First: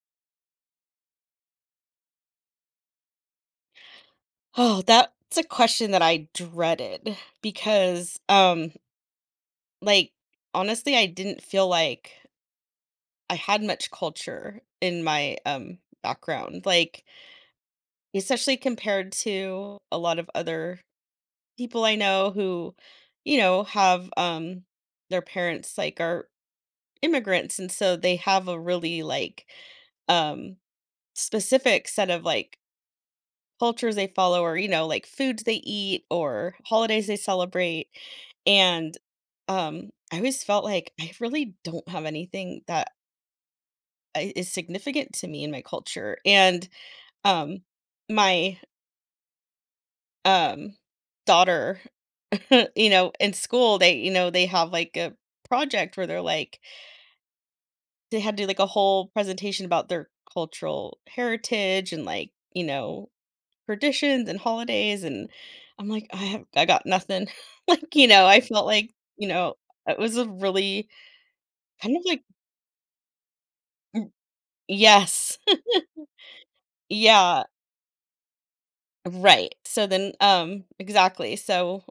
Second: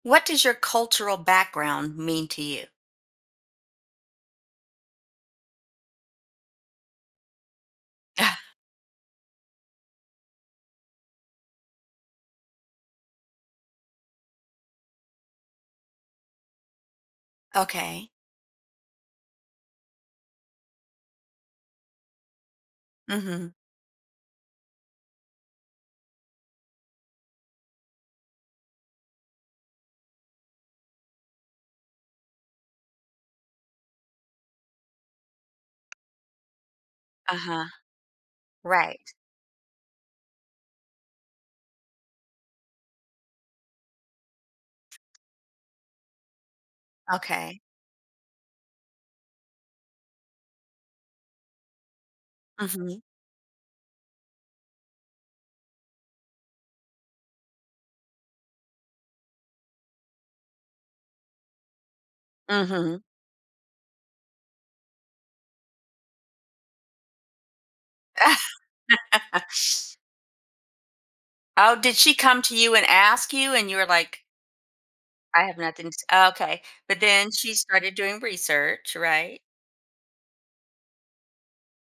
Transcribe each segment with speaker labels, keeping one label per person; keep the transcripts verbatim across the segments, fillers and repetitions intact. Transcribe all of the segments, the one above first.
Speaker 1: What does your cultural background mean to you?
Speaker 2: Oh, that's a question that I dreaded because,
Speaker 1: Ah,
Speaker 2: um, like, honestly, I didn't feel like I had much culture in my um background. Like,
Speaker 1: okay.
Speaker 2: especially compared to a lot of other people I know who, you
Speaker 1: Mhm.
Speaker 2: know, have um their parents like are immigrants, and so they have a really like um specific set of like cultures they follow, or you know, like foods they eat or holidays they
Speaker 1: Uh-huh.
Speaker 2: celebrate. And
Speaker 1: Right.
Speaker 2: um I always felt like I really don't have anything that i- is significant to me in my culture. And
Speaker 1: Okay.
Speaker 2: um my um daughter, you
Speaker 1: Mhm.
Speaker 2: know, in school they you know they have like a project where they're like they had to do like a whole presentation about their cultural heritage and like you
Speaker 1: Mhm.
Speaker 2: know traditions and holidays. And I'm like, I have I got nothing. Like, you know, I felt like, you know, it was a really
Speaker 1: Oh,
Speaker 2: kind
Speaker 1: did
Speaker 2: of
Speaker 1: she
Speaker 2: like
Speaker 1: come to you and ask you and you were
Speaker 2: mm,
Speaker 1: like,
Speaker 2: yes.
Speaker 1: "I have nothing to" Oh, okay. But then
Speaker 2: Yeah,
Speaker 1: she started doing research, right?
Speaker 2: right. So then um exactly. So,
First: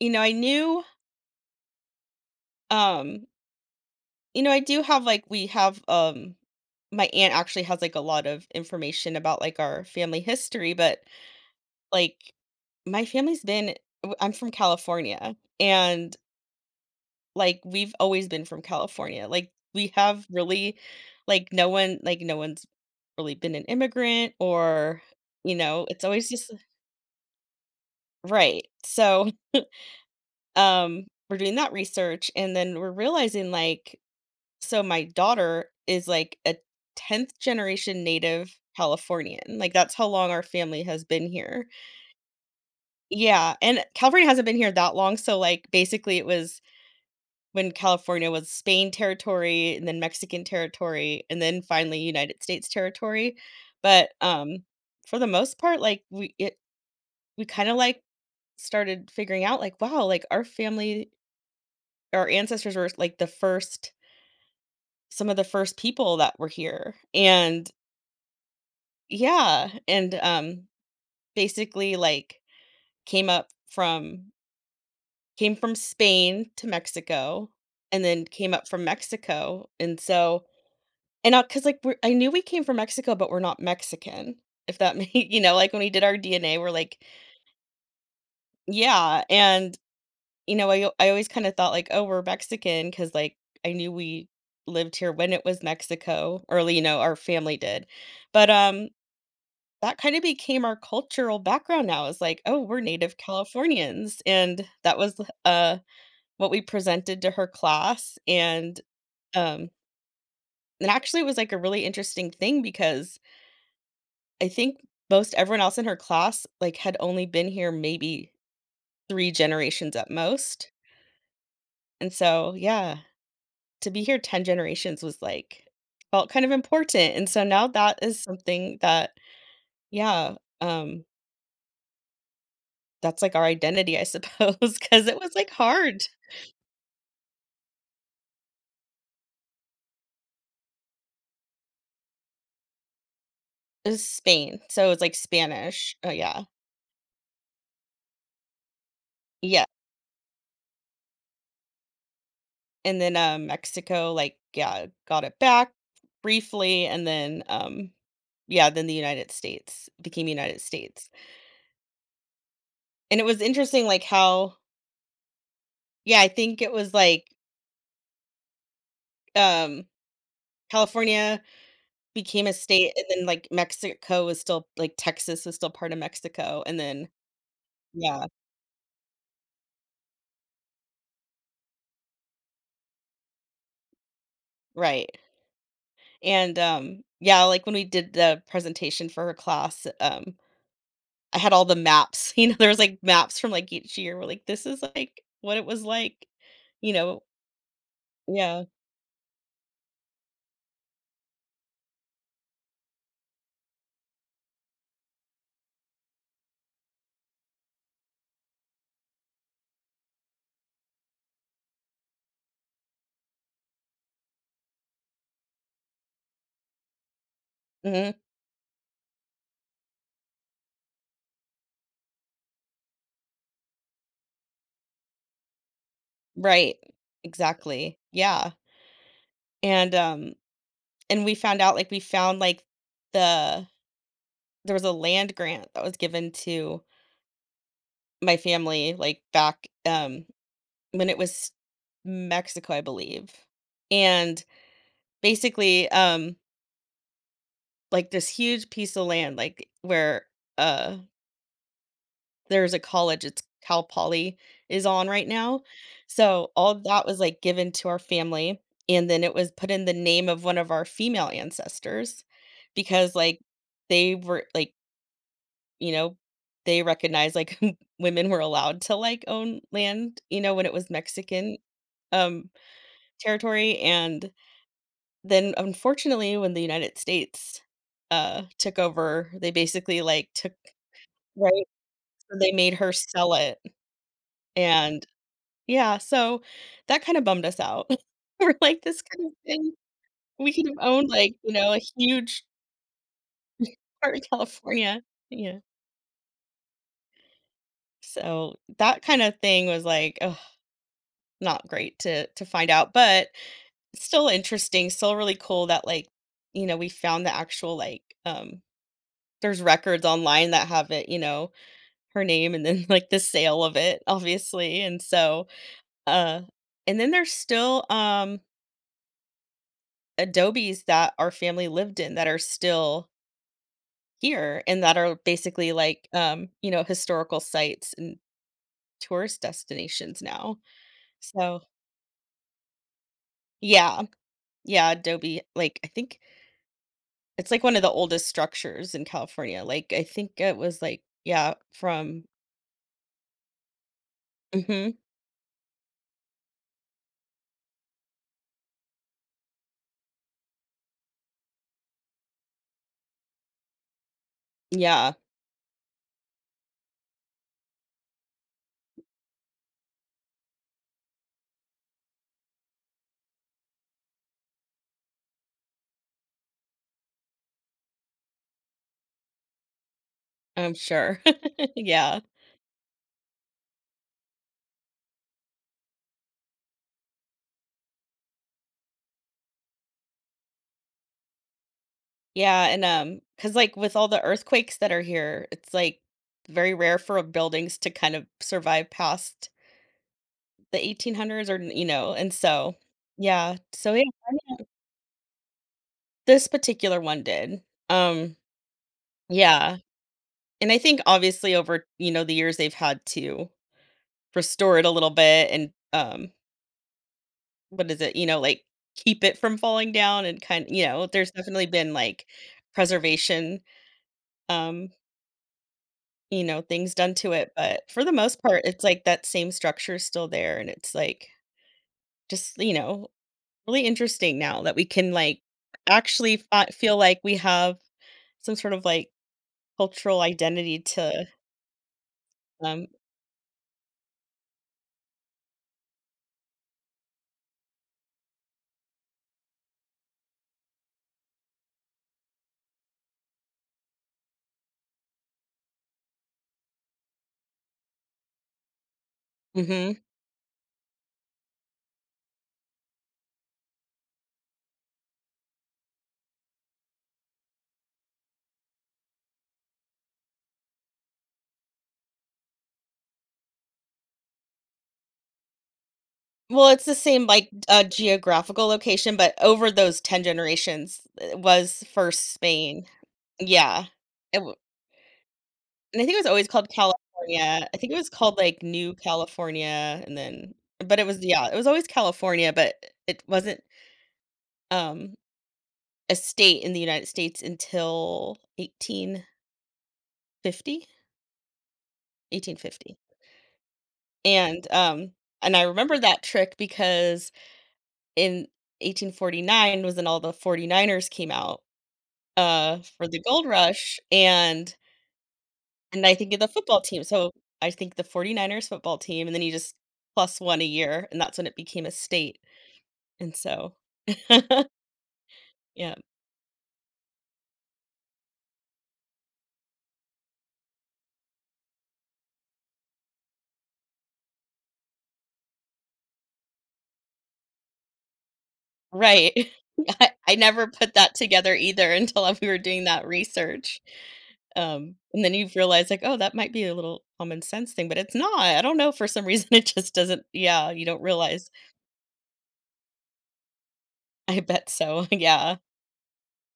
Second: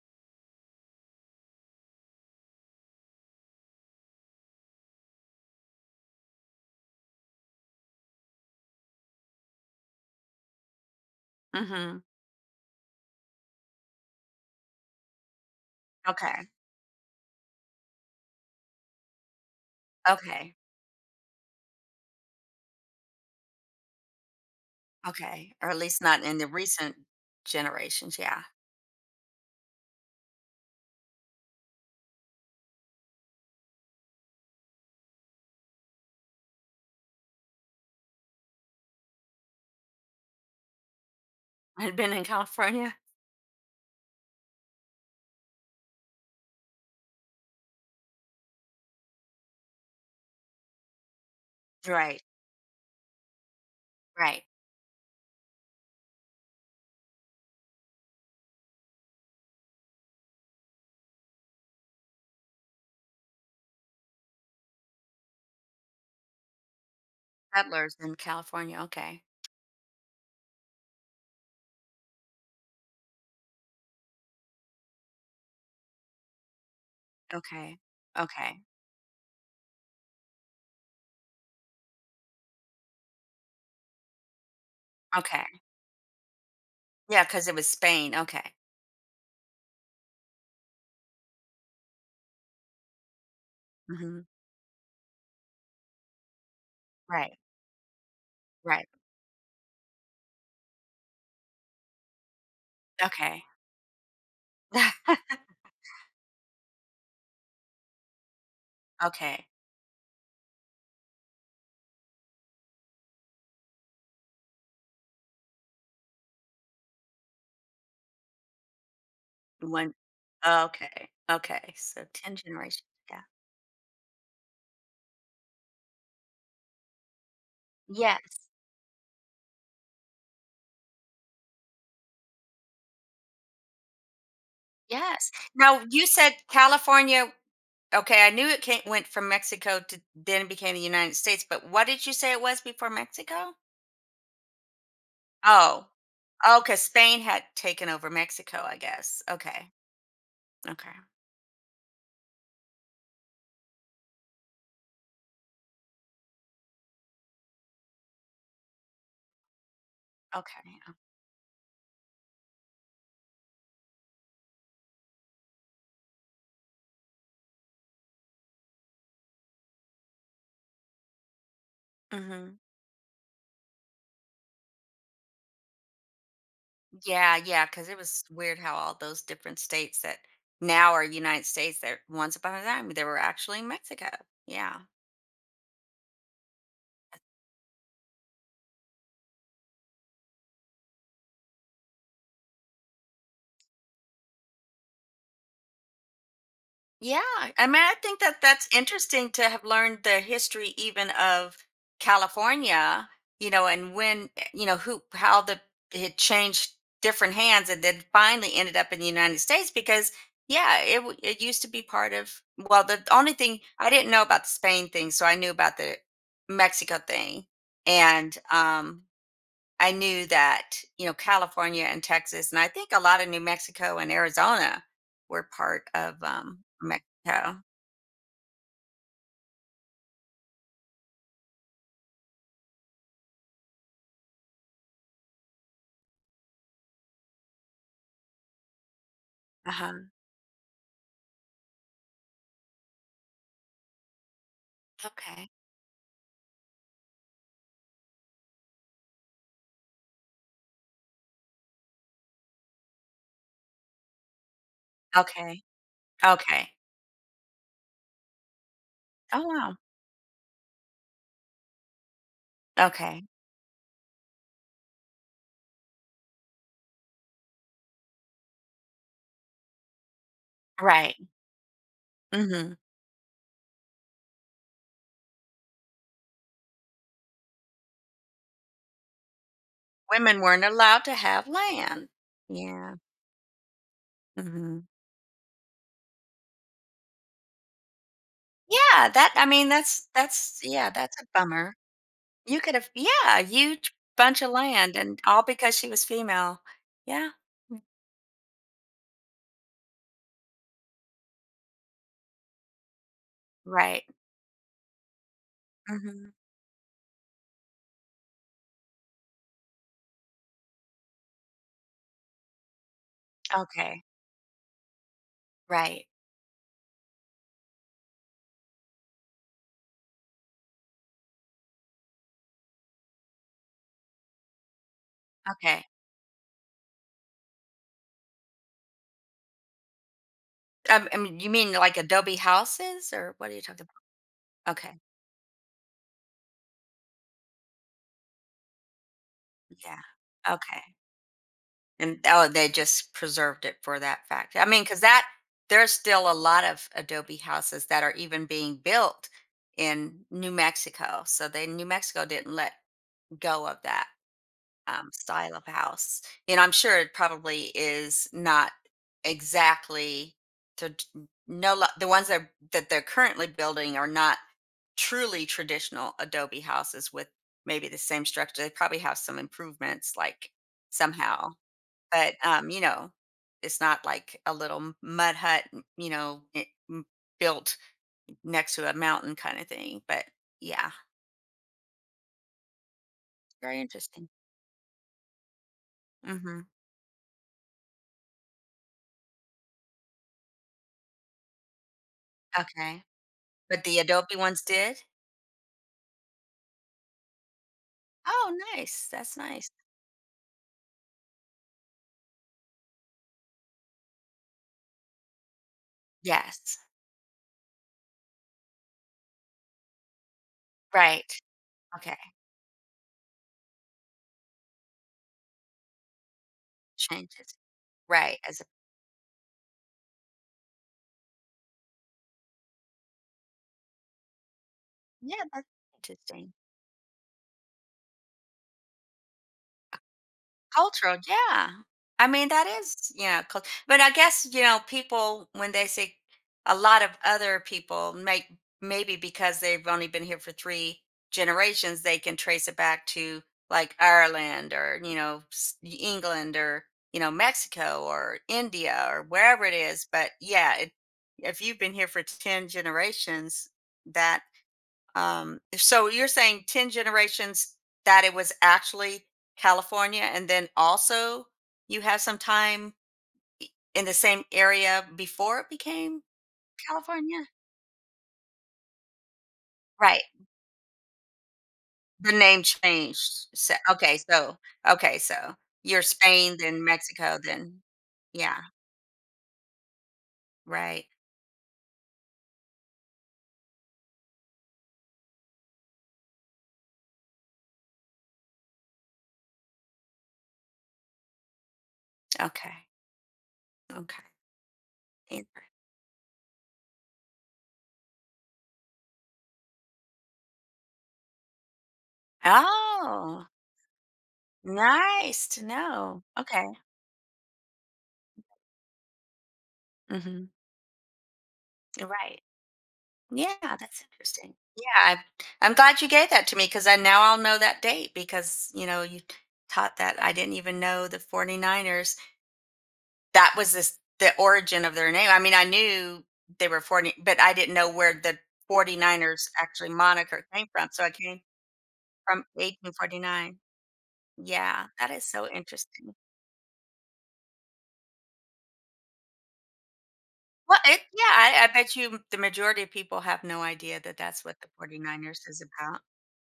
Speaker 2: you know, I knew, um you know, I do have like we have um my aunt actually has like a lot of information about like our family history. But
Speaker 1: Mhm.
Speaker 2: like my family's been w- I'm from California, and
Speaker 1: Okay.
Speaker 2: like, we've always been from California. Like, we have
Speaker 1: Okay.
Speaker 2: really like, no one like, no one's really been an immigrant or, you
Speaker 1: Okay. Or at
Speaker 2: know,
Speaker 1: least
Speaker 2: it's
Speaker 1: not
Speaker 2: always
Speaker 1: in the
Speaker 2: just
Speaker 1: recent generations, yeah.
Speaker 2: right. So, um, we're doing that research, and then we're realizing, like, so my daughter is, like, a tenth generation native Californian. Like, that's how long our family has been here.
Speaker 1: I'd been in California.
Speaker 2: Yeah, and California hasn't been here that long, so, like, basically, it was when California was Spain territory and then Mexican territory and then finally
Speaker 1: Right.
Speaker 2: United States territory. But,
Speaker 1: Right.
Speaker 2: um, for the most part, like, we it we kinda, like, started figuring out, like, wow, like, our family our ancestors were, like, the first some of the first people that were here. And
Speaker 1: Settlers in California. Okay.
Speaker 2: yeah, and, um, basically, like, came up from came from Spain to Mexico
Speaker 1: Okay.
Speaker 2: and then came
Speaker 1: Okay.
Speaker 2: up from Mexico, and so. And I, cause like, we're I knew we came from Mexico, but we're not Mexican, if that made you
Speaker 1: Okay.
Speaker 2: know, like, when we did our D N A, we're like
Speaker 1: Yeah, because it was Spain, okay.
Speaker 2: yeah. And, you know, I I always kinda thought, like, "Oh, we're Mexican," Mexican, cause like, I knew
Speaker 1: Mhm.
Speaker 2: we lived here when it was Mexico, or, you know, our
Speaker 1: Right,
Speaker 2: family did, but, um,
Speaker 1: right,
Speaker 2: that kinda became our cultural background now, is like, "Oh, we're native
Speaker 1: okay.
Speaker 2: Californians," and that was, uh, what we presented to her class, and,
Speaker 1: Okay,
Speaker 2: um, and actually it was, like, a really interesting thing because I think most everyone else in her class, like, had only been here maybe three
Speaker 1: one,
Speaker 2: generations at most,
Speaker 1: okay, okay, so
Speaker 2: and
Speaker 1: ten
Speaker 2: so,
Speaker 1: generations,
Speaker 2: yeah,
Speaker 1: yeah.
Speaker 2: to be here ten generations was, like, felt kind of important, and so now that is
Speaker 1: Yes,
Speaker 2: something that yeah, um, that's, like, our identity, I suppose, because it was,
Speaker 1: yes.
Speaker 2: like,
Speaker 1: Now
Speaker 2: hard.
Speaker 1: you said California, okay, I knew it came went from Mexico to then became the United States, but what did you say it was before Mexico?
Speaker 2: It was Spain, so it was like,
Speaker 1: Oh,
Speaker 2: Spanish. Oh, yeah.
Speaker 1: oh, because Spain had taken over Mexico, I guess.
Speaker 2: Yeah,
Speaker 1: Okay, okay,
Speaker 2: and then, um, Mexico, like, yeah, got it back briefly, and then, um yeah, then the United States became United
Speaker 1: okay, uh,
Speaker 2: States. And it was interesting, like, how yeah, I think it was, like, um, California became a
Speaker 1: mhm.
Speaker 2: state, and then, like, Mexico was still like, Texas was still part of Mexico, and then
Speaker 1: Yeah, yeah, because it was
Speaker 2: yeah,
Speaker 1: weird how all those different states that now are United States that once upon a time they were actually Mexico. Yeah.
Speaker 2: right. And, um, yeah, like, when we did the presentation for her class, um, I had all the maps, you know, there was, like, maps from, like, each year. We're like, "This is, like, what it was like," you
Speaker 1: Yeah,
Speaker 2: know?
Speaker 1: I mean, I think that
Speaker 2: Yeah.
Speaker 1: that's interesting to have learned the history even of California, you know, and when, eh, you know, who, how the, it changed different hands and then finally ended up in the United States because, yeah, it, w- it used to be part of, well, the only thing I didn't know about the Spain thing, so I knew about the Mexico thing.
Speaker 2: Mhm.
Speaker 1: And, um, I knew that, you know, California and Texas, and I think a lot of New Mexico and Arizona were part of um,
Speaker 2: Right.
Speaker 1: Mexico.
Speaker 2: Exactly. Yeah. And, um, and we found out, like, we found, like, the there was a land grant that was given to my family, like, back,
Speaker 1: Uh-huh.
Speaker 2: um, when it was Mexico, I believe, and,
Speaker 1: Okay.
Speaker 2: basically, um, like, this huge piece of land, like, where, uh, there's a college, it's Cal Poly is on right now,
Speaker 1: Okay.
Speaker 2: so,
Speaker 1: Okay.
Speaker 2: all that was, like, given to our family, and then it
Speaker 1: Oh,
Speaker 2: was put
Speaker 1: wow.
Speaker 2: in the name of one of our female ancestors because,
Speaker 1: Okay.
Speaker 2: like, they were, like, you know, they recognized, like, women were allowed to, like, own land, you know, when it was
Speaker 1: Right.
Speaker 2: Mexican, um,
Speaker 1: Hmm.
Speaker 2: territory, and then, unfortunately, when the United States, uh, took over, they basically, like,
Speaker 1: Women
Speaker 2: took
Speaker 1: weren't allowed to have
Speaker 2: right?
Speaker 1: land.
Speaker 2: So they made her
Speaker 1: Yeah.
Speaker 2: sell it,
Speaker 1: Hmm.
Speaker 2: and yeah, so that kinda bummed us out. We're like, "This
Speaker 1: Yeah.
Speaker 2: kind of
Speaker 1: That, I mean,
Speaker 2: thing
Speaker 1: that's,
Speaker 2: we
Speaker 1: that's,
Speaker 2: could have
Speaker 1: yeah,
Speaker 2: owned,
Speaker 1: that's a
Speaker 2: like, you know,
Speaker 1: bummer.
Speaker 2: a huge
Speaker 1: You could have, yeah, a huge
Speaker 2: part of
Speaker 1: bunch of land
Speaker 2: California."
Speaker 1: and all
Speaker 2: Yeah.
Speaker 1: because she was female. Yeah.
Speaker 2: So that kinda thing was, like, ugh, not great to to find out, but
Speaker 1: Right.
Speaker 2: still interesting, still really cool that, like,
Speaker 1: Hmm.
Speaker 2: you know, we found the actual, like, um there's records online that have it, you know, her name and then, like, the sale of it,
Speaker 1: Okay.
Speaker 2: obviously, and so,
Speaker 1: Right.
Speaker 2: uh and then there's still, um, adobes that our family lived in that are still here and that are basically,
Speaker 1: Okay.
Speaker 2: like, um, you know, historical sites and tourist destinations now.
Speaker 1: Um, I mean, you
Speaker 2: So,
Speaker 1: mean like Adobe houses or what are you talking
Speaker 2: yeah,
Speaker 1: about?
Speaker 2: yeah,
Speaker 1: Okay.
Speaker 2: adobe, like, I think it's like one of the oldest structures in California, like, I
Speaker 1: Yeah.
Speaker 2: think it was,
Speaker 1: Okay.
Speaker 2: like, yeah,
Speaker 1: And,
Speaker 2: from.
Speaker 1: oh, they just preserved it for that fact. I mean,
Speaker 2: Mhm.
Speaker 1: because that there's still a lot of Adobe houses that are even being built in New Mexico. So they New Mexico didn't let go of that um,
Speaker 2: Yeah,
Speaker 1: style of house. And I'm sure it probably is not exactly to no lo- the ones that that they're currently building are not truly traditional adobe houses with maybe the same structure. They probably have some improvements, like
Speaker 2: I'm sure.
Speaker 1: somehow,
Speaker 2: Yeah.
Speaker 1: but um, you know, it's not like a little m- mud hut, n- you know, it, m- built next to a mountain kind of thing. But yeah,
Speaker 2: Yeah, and, um because like,
Speaker 1: very
Speaker 2: with all the
Speaker 1: interesting.
Speaker 2: earthquakes that are here, it's, like,
Speaker 1: Hmm.
Speaker 2: very rare for buildings to kind of survive past the eighteen hundreds or, you know, and so
Speaker 1: Okay,
Speaker 2: yeah,
Speaker 1: but
Speaker 2: so,
Speaker 1: the
Speaker 2: yeah, I
Speaker 1: adobe ones
Speaker 2: know
Speaker 1: did.
Speaker 2: this particular one did. Um,
Speaker 1: Oh, nice. That's nice.
Speaker 2: yeah, and I think obviously over, you know, the years they've had to restore it a little bit and, um
Speaker 1: Yes.
Speaker 2: what is it, you know, like, keep it from falling down and kind you know, there's
Speaker 1: Right.
Speaker 2: definitely been,
Speaker 1: Okay.
Speaker 2: like, preservation, um, you know, things done to it,
Speaker 1: Changes.
Speaker 2: but for the
Speaker 1: Right.
Speaker 2: most
Speaker 1: As
Speaker 2: part,
Speaker 1: a
Speaker 2: it's, like, that same structure is still there, and it's, like, just, you know, really interesting now that we can, like,
Speaker 1: yeah, that's
Speaker 2: actually
Speaker 1: interesting.
Speaker 2: fi feel like we have some sort of, like, cultural identity
Speaker 1: Cultural,
Speaker 2: to,
Speaker 1: yeah. I mean, that
Speaker 2: um
Speaker 1: is, you know, cul- but I guess, you know, people, when they say a lot of other people, make maybe because they've only been here for three generations, they can trace it back to like Ireland or, you know, s- England or, you know, Mexico or India or wherever it
Speaker 2: mhm.
Speaker 1: is. But yeah, it, if you've been here for ten generations, that um, so you're saying ten generations that it was actually California, and then also you have some time in the same area before it became
Speaker 2: Well, it's the same,
Speaker 1: California?
Speaker 2: like, uh, geographical location, but over those ten
Speaker 1: Right.
Speaker 2: generations, it was first
Speaker 1: The name
Speaker 2: Spain.
Speaker 1: changed. So,
Speaker 2: Yeah.
Speaker 1: okay.
Speaker 2: It,
Speaker 1: So, okay. So
Speaker 2: and
Speaker 1: you're
Speaker 2: I think it was always
Speaker 1: Spain,
Speaker 2: called
Speaker 1: then Mexico,
Speaker 2: California. I
Speaker 1: then,
Speaker 2: think it was called,
Speaker 1: yeah.
Speaker 2: like, New California and then but it
Speaker 1: Right.
Speaker 2: was yeah, it was always California, but it wasn't, um, a state in the United States until eighteen fifty?
Speaker 1: Okay.
Speaker 2: eighteen fifty.
Speaker 1: Okay.
Speaker 2: And, um,
Speaker 1: In-
Speaker 2: and I remember that trick because in eighteen forty-nine was when all the 49ers came out, uh, for the gold
Speaker 1: Oh,
Speaker 2: rush. and
Speaker 1: nice to
Speaker 2: And I
Speaker 1: know.
Speaker 2: think of the
Speaker 1: Okay.
Speaker 2: football team, so I think the 49ers football team, and then you just plus
Speaker 1: Hmm.
Speaker 2: one a year, and that's when it became a state,
Speaker 1: Right.
Speaker 2: and
Speaker 1: Yeah,
Speaker 2: so
Speaker 1: that's interesting. Yeah, I, I'm
Speaker 2: yeah,
Speaker 1: glad you gave that to me because I now I'll know that date because you know you taught that I didn't even know the 49ers. That was this the origin of their name. I mean, I knew they were forty, but I didn't know where the
Speaker 2: right.
Speaker 1: 49ers actually
Speaker 2: I I
Speaker 1: moniker
Speaker 2: never
Speaker 1: came from.
Speaker 2: put
Speaker 1: So I
Speaker 2: that
Speaker 1: came
Speaker 2: together either until
Speaker 1: from
Speaker 2: we were doing that
Speaker 1: eighteen forty-nine.
Speaker 2: research,
Speaker 1: Yeah,
Speaker 2: um,
Speaker 1: that
Speaker 2: and
Speaker 1: is
Speaker 2: then
Speaker 1: so
Speaker 2: you've realized, like,
Speaker 1: interesting.
Speaker 2: "Oh, that might be a little common sense thing," but it's not, I don't know, for some reason it just doesn't yeah,
Speaker 1: Well,
Speaker 2: you
Speaker 1: it,
Speaker 2: don't
Speaker 1: yeah,
Speaker 2: realize.
Speaker 1: I, I bet you the majority of people have no idea that
Speaker 2: I
Speaker 1: that's what
Speaker 2: bet
Speaker 1: the
Speaker 2: so,
Speaker 1: 49ers
Speaker 2: yeah,
Speaker 1: is about.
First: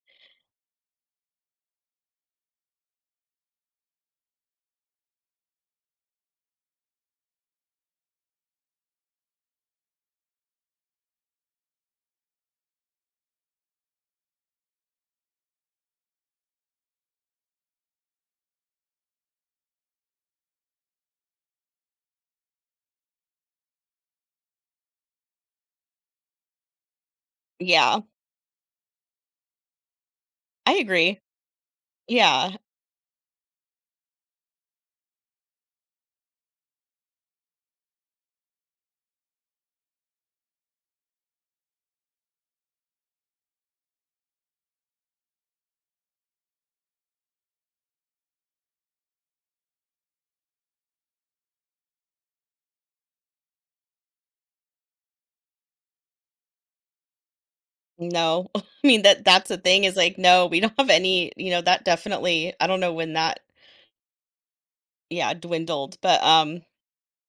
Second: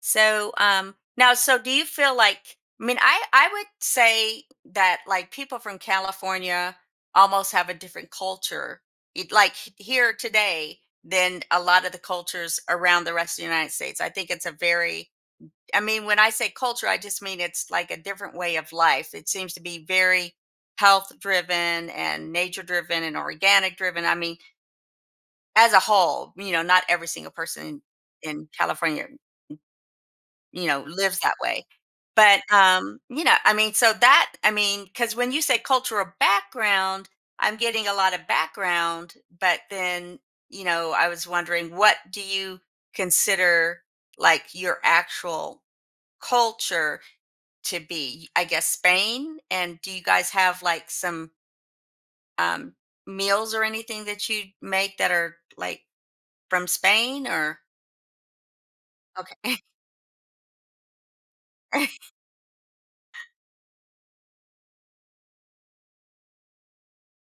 Speaker 1: So, um, now, so do you feel like, I mean, I, I would say that like people from California almost have a different culture, it- like h- here today, than a lot of the cultures around the rest of the United States. I think it's a very, I mean, when I say culture, I just mean it's like a different way of life. It seems to be very health driven and nature driven and organic driven. I mean, as a whole, you know, not every single person
Speaker 2: yeah,
Speaker 1: in California, you
Speaker 2: I
Speaker 1: know,
Speaker 2: agree.
Speaker 1: lives that way. But,
Speaker 2: Yeah.
Speaker 1: um, you know, I mean, so that I mean, because when you say cultural background, I'm getting a lot of background, but then, you know, I was wondering what do you consider like your actual culture to be? I guess Spain, and do you guys have like some um, meals or anything that you make that are like from Spain or
Speaker 2: No. I mean, that that's
Speaker 1: okay?
Speaker 2: the thing is like, no, we don't have any, you know, that definitely I don't know when that yeah, dwindled, but um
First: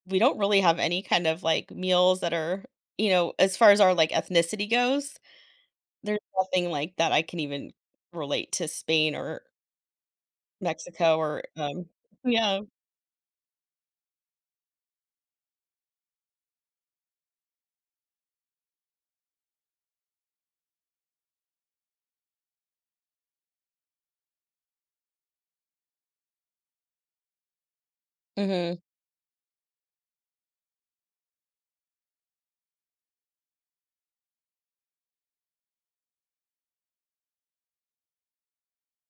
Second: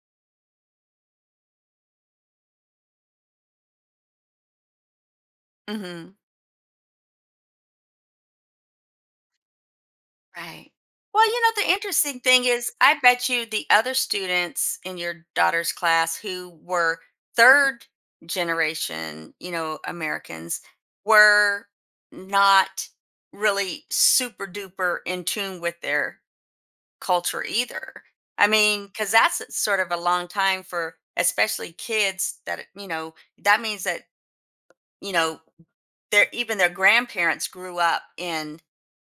Speaker 2: we don't really have any kind of like meals that are, you know, as far as our like ethnicity goes,
Speaker 1: Mhm.
Speaker 2: there's nothing like that I can even relate to Spain or
Speaker 1: Right.
Speaker 2: Mexico
Speaker 1: Well, you
Speaker 2: or
Speaker 1: know, the
Speaker 2: um
Speaker 1: interesting thing
Speaker 2: yeah.
Speaker 1: is, I bet you the other students in your daughter's class who were third generation, you know, Americans were not really super duper in tune with their culture either. I
Speaker 2: Mhm.
Speaker 1: mean, because that's sort of a long time for especially kids that, you know, that means that, you know, their even their grandparents grew up in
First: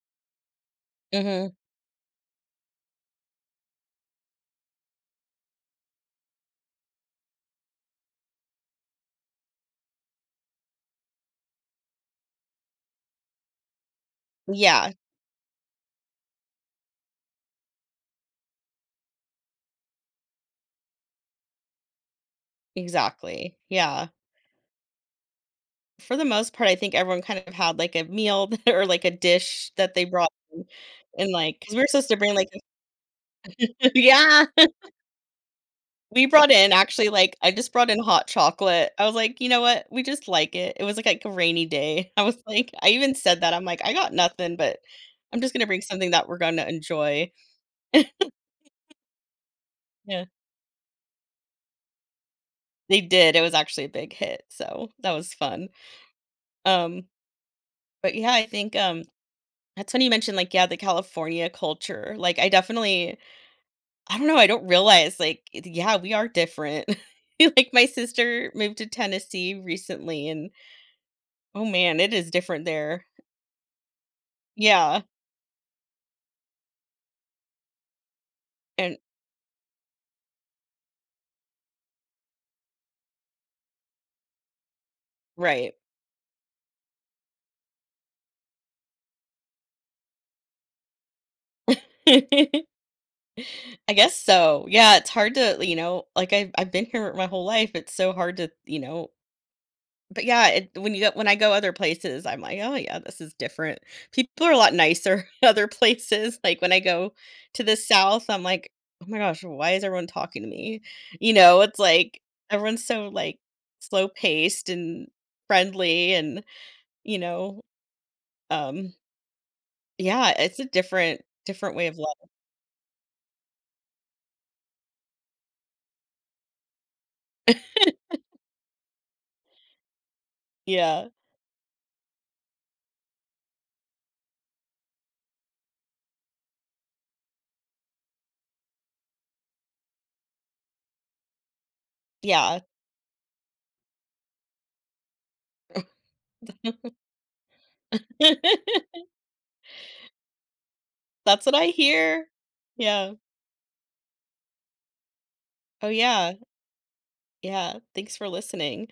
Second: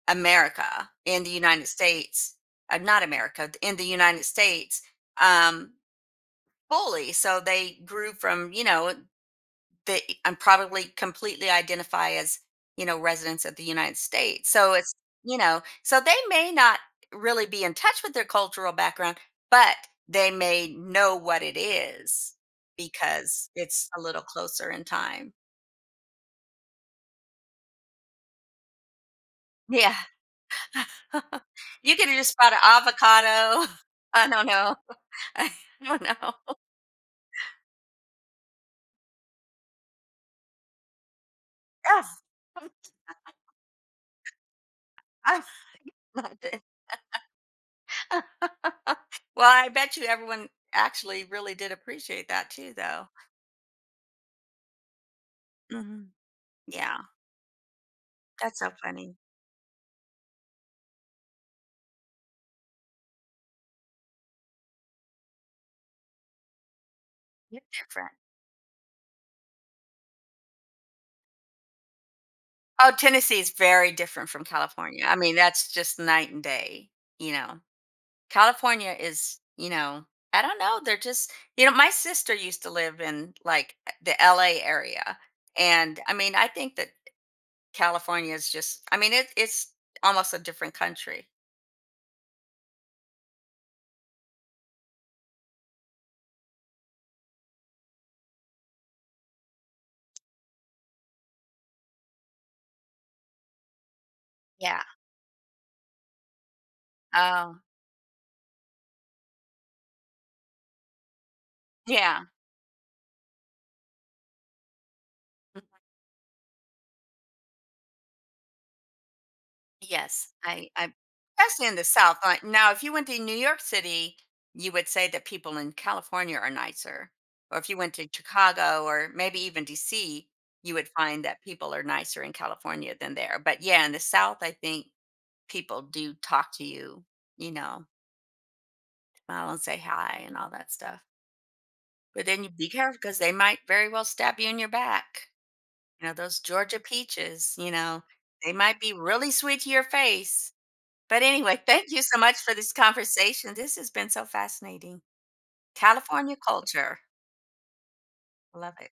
Speaker 1: America in the
Speaker 2: Mhm.
Speaker 1: United States, uh, not America in the United States, um, fully. So they grew from you know they and probably completely identify as you know residents of the United States. So
Speaker 2: Yeah,
Speaker 1: it's you know so they may not really be in touch with their cultural background, but they may know what it is because
Speaker 2: exactly.
Speaker 1: it's a
Speaker 2: Yeah.
Speaker 1: little closer in time.
Speaker 2: For the most part, I think everyone kind of had like a meal or like a dish that
Speaker 1: Yeah.
Speaker 2: they brought in and like because we were
Speaker 1: You
Speaker 2: supposed
Speaker 1: could
Speaker 2: to
Speaker 1: have
Speaker 2: bring
Speaker 1: just
Speaker 2: like
Speaker 1: bought an avocado. I
Speaker 2: yeah
Speaker 1: don't know. I don't
Speaker 2: we brought
Speaker 1: know.
Speaker 2: in actually, like I just brought in hot chocolate. I was like, "You know what? We just like it." It was, like like, a rainy
Speaker 1: Yes.
Speaker 2: day. I was like I even said that, I'm like, "I got nothing, but I'm
Speaker 1: I
Speaker 2: just gonna bring something that we're
Speaker 1: loved it.
Speaker 2: gonna enjoy."
Speaker 1: Well, I bet you
Speaker 2: Yeah.
Speaker 1: everyone actually really did appreciate that too,
Speaker 2: They
Speaker 1: though.
Speaker 2: did, it was actually a big hit, so that was fun.
Speaker 1: Mhm. Yeah,
Speaker 2: Um, but yeah, I
Speaker 1: that's so
Speaker 2: think, um,
Speaker 1: funny.
Speaker 2: that's when you mentioned, like, yeah, the California culture. Like, I definitely I don't know, I don't realize, like, it yeah, we are different.
Speaker 1: You're
Speaker 2: Like, my
Speaker 1: different.
Speaker 2: sister moved to Tennessee recently, and, oh man, it is different
Speaker 1: Oh,
Speaker 2: there.
Speaker 1: Tennessee is very different from
Speaker 2: Yeah.
Speaker 1: California. I mean, that's just night and day, you know. California
Speaker 2: And
Speaker 1: is, you know, I don't know, they're just, you know, my sister used to live in like the L A area.
Speaker 2: right.
Speaker 1: And I mean, I think that California is just, I mean, it, it's almost a different country.
Speaker 2: I guess so. Yeah, it's hard to, you know, like I've I've been here my whole life. It's so hard to, you know, but yeah, it, when you go when I go other places, I'm like, oh yeah, this is different. People are a lot
Speaker 1: Yeah.
Speaker 2: nicer other places. Like when I go
Speaker 1: Oh,
Speaker 2: to the south, I'm like, oh my gosh, why is everyone talking to me? You know, it's
Speaker 1: yeah.
Speaker 2: like everyone's so like slow paced and
Speaker 1: Mm,
Speaker 2: friendly, and you know, um,
Speaker 1: yes,
Speaker 2: yeah, it's a
Speaker 1: I, I,
Speaker 2: different
Speaker 1: especially
Speaker 2: different
Speaker 1: in the
Speaker 2: way of
Speaker 1: South.
Speaker 2: life.
Speaker 1: Like now, if you went to New York City, you would say that people in California are nicer. Or if you went to Chicago or maybe even D C, you would
Speaker 2: Yeah,
Speaker 1: find that people are nicer in California than there. But yeah, in the South, I think people do talk to you, you know, smile and say hi and all that stuff. But then you
Speaker 2: yeah.
Speaker 1: be careful because they might very well stab you in your back. You know, those Georgia peaches, you know, they might be really sweet to your face. But
Speaker 2: That's what
Speaker 1: anyway,
Speaker 2: I
Speaker 1: thank you so
Speaker 2: hear.
Speaker 1: much for this
Speaker 2: Yeah.
Speaker 1: conversation. This has been so fascinating.
Speaker 2: Oh, yeah.
Speaker 1: California culture.
Speaker 2: Yeah. Thanks for
Speaker 1: Love
Speaker 2: listening.
Speaker 1: it.